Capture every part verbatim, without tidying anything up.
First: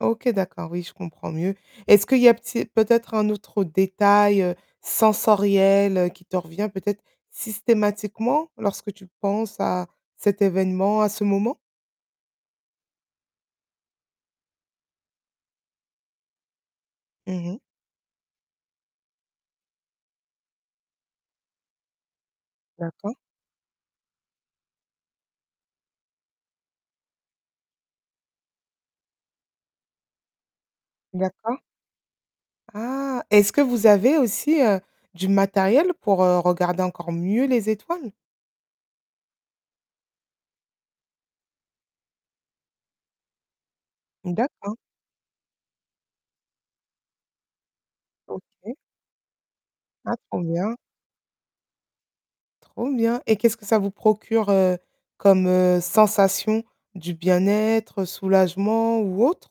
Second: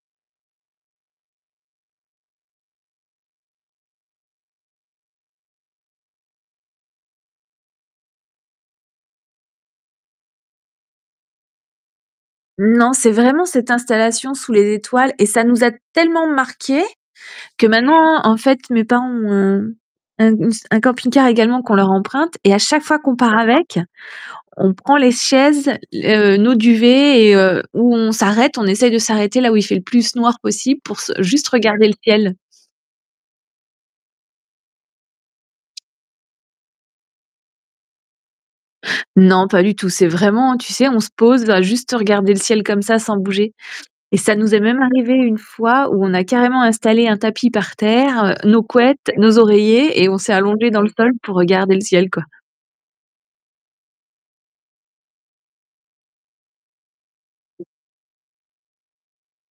OK, d'accord, oui, je comprends mieux. Est-ce qu'il y a p tu sais, peut-être un autre détail, heu, sensoriel qui te revient peut-être systématiquement lorsque tu penses à cet événement, à ce moment? Mmh, non, c'est vraiment cette installation sous les étoiles et ça nous a tellement marqués Mmh mh. que maintenant en fait mes parents ont ont ont s un camping-car également qu'on leur emprunte et à chaque fois qu'on D'accord. part avec, on prend les chaises l heu, nos duvets et heu, où on s'arrête, on essaye de s'arrêter là où il fait le plus noir possible pour se juste D'accord. regarder le ciel. Ah, est-ce que vous avez aussi, heu, du matériel pour, heu, regarder encore mieux les étoiles? Non, pas du tout. C'est vraiment, tu sais, on se pose, on va juste regarder le ciel comme ça sans bouger. Et ça nous est D'accord. même arrivé une fois où on a carrément installé un tapis par terre, heu, nos OK. couettes, nos oreillers et Ah, on s'est trop allongés bien. dans le sol pour regarder le ciel quoi. Trop bien. Et qu'est-ce que ça vous procure, heu, comme, heu, sensation, du bien-être, soulagement ou autre?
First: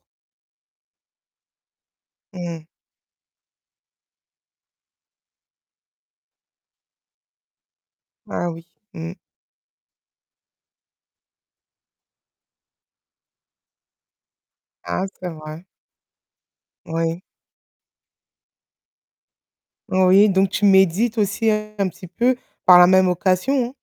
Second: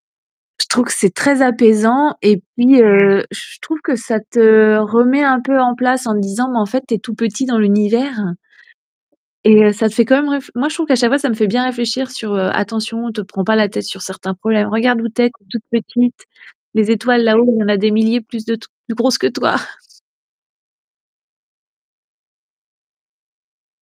Je trouve que c'est très apaisant et Mmh. puis, heu, je trouve que ça te remet un peu en place en disant, mais en fait tu es tout petit dans l'univers. Ah, oui, mmh. Et heu, ça te fait quand même réf moi je trouve qu'à chaque fois, ça me fait bien réfléchir sur, heu: «Attention, te prends pas la tête sur certains problèmes. Regarde Ah où tu c'est es! Tu es toute vrai. petite, les Oui. étoiles là-haut, il y en a des milliers, plus de de plus grosses que toi». Oui, donc tu médites aussi un petit peu par la même occassion, hein.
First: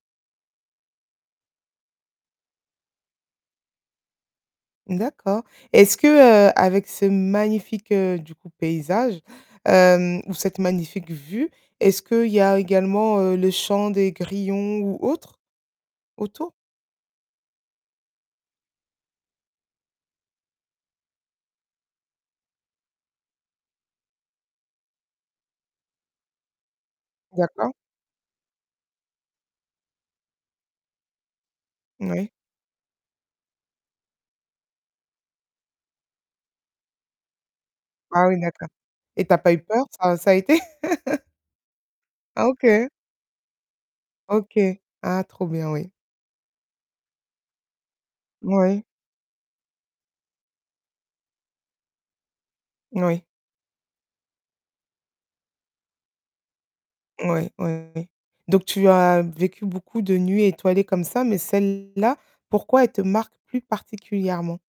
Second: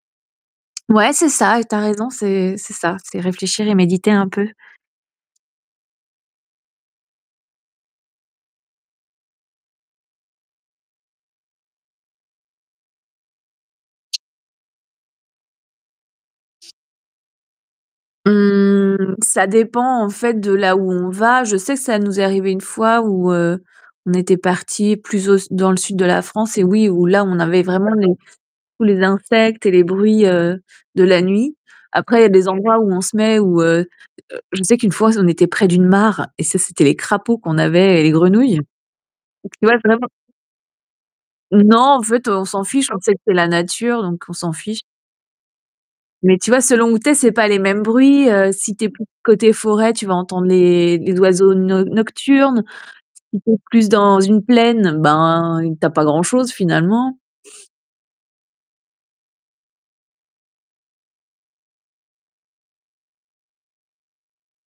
Ouais, c'est ça, et tu as raison, c'est c'est ça, c'est réfléchir et méditer un peu. D'accord. Est-ce que, heu, avec ce magnifique, heu, du coup, paysage, hem, ou cette magnifique vue, est-ce qu'il y a également, heu, le chant des grillons ou autres autour? Mmh, ça dépend en fait de là où on va. Je sais que ça nous est arrivé une fois où, heu, on était partis plus au s dans le sud de la France et oui, où là on avait D'accord. vraiment les tous les insectes et les bruits, heu, de la nuit. Après, il y a Moui. des endroits où on se met, où, heu heu je sais qu'une fois, on était près d'une mare et ça c'était les crapauds qu'on avait et les Ah oui, grenouilles. d'accord. Et tu as Et pas eu puis, ouais, peur? vraiment. Enfin, ça a été? Non, en fait, on Ah, s'en fiche, OK. on sait que c'est la nature, donc on s'en OK, fiche. ah, trop bien oui. Mais tu vois, selon où tu c'est pas les mêmes bruits, heu, Si tu Moui. es plus côté forêt, tu vas entendre les les oiseaux no nocturnes, Moui. si tu es plus dans une plaine, ben, tu as pas grand-chose finalement. Moui oui, oui, oui. Donc tu as vécu beaucoup de nuits étoilées comme ça, mais celle-là, pourquoi elle te marque plus particulièrement?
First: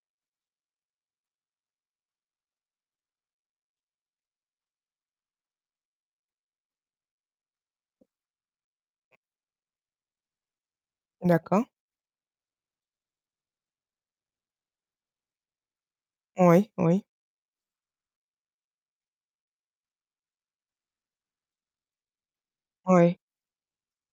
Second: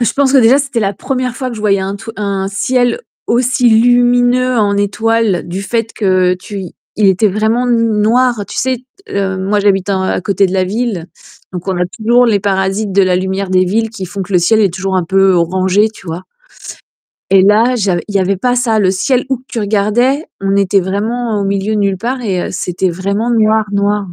Et je pense que déjà c'était la première fois que je voyais un tru un ciel aussi lumineux en étoile du fait que tu il était vraiment n noir. Tu sais, t heu, moi j'habite en à côté de la ville, donc, D'accord. on a toujours les parasites de la lumière des villes qui font que le ciel est toujours un peu orangé, tu vois? Oui, oui. Et là, j'av il y avait pas ça. Le ciel où que tu regardais, on était vraiment au milieu de nulle part et heu, c'était Oui. vraiment noir, noir.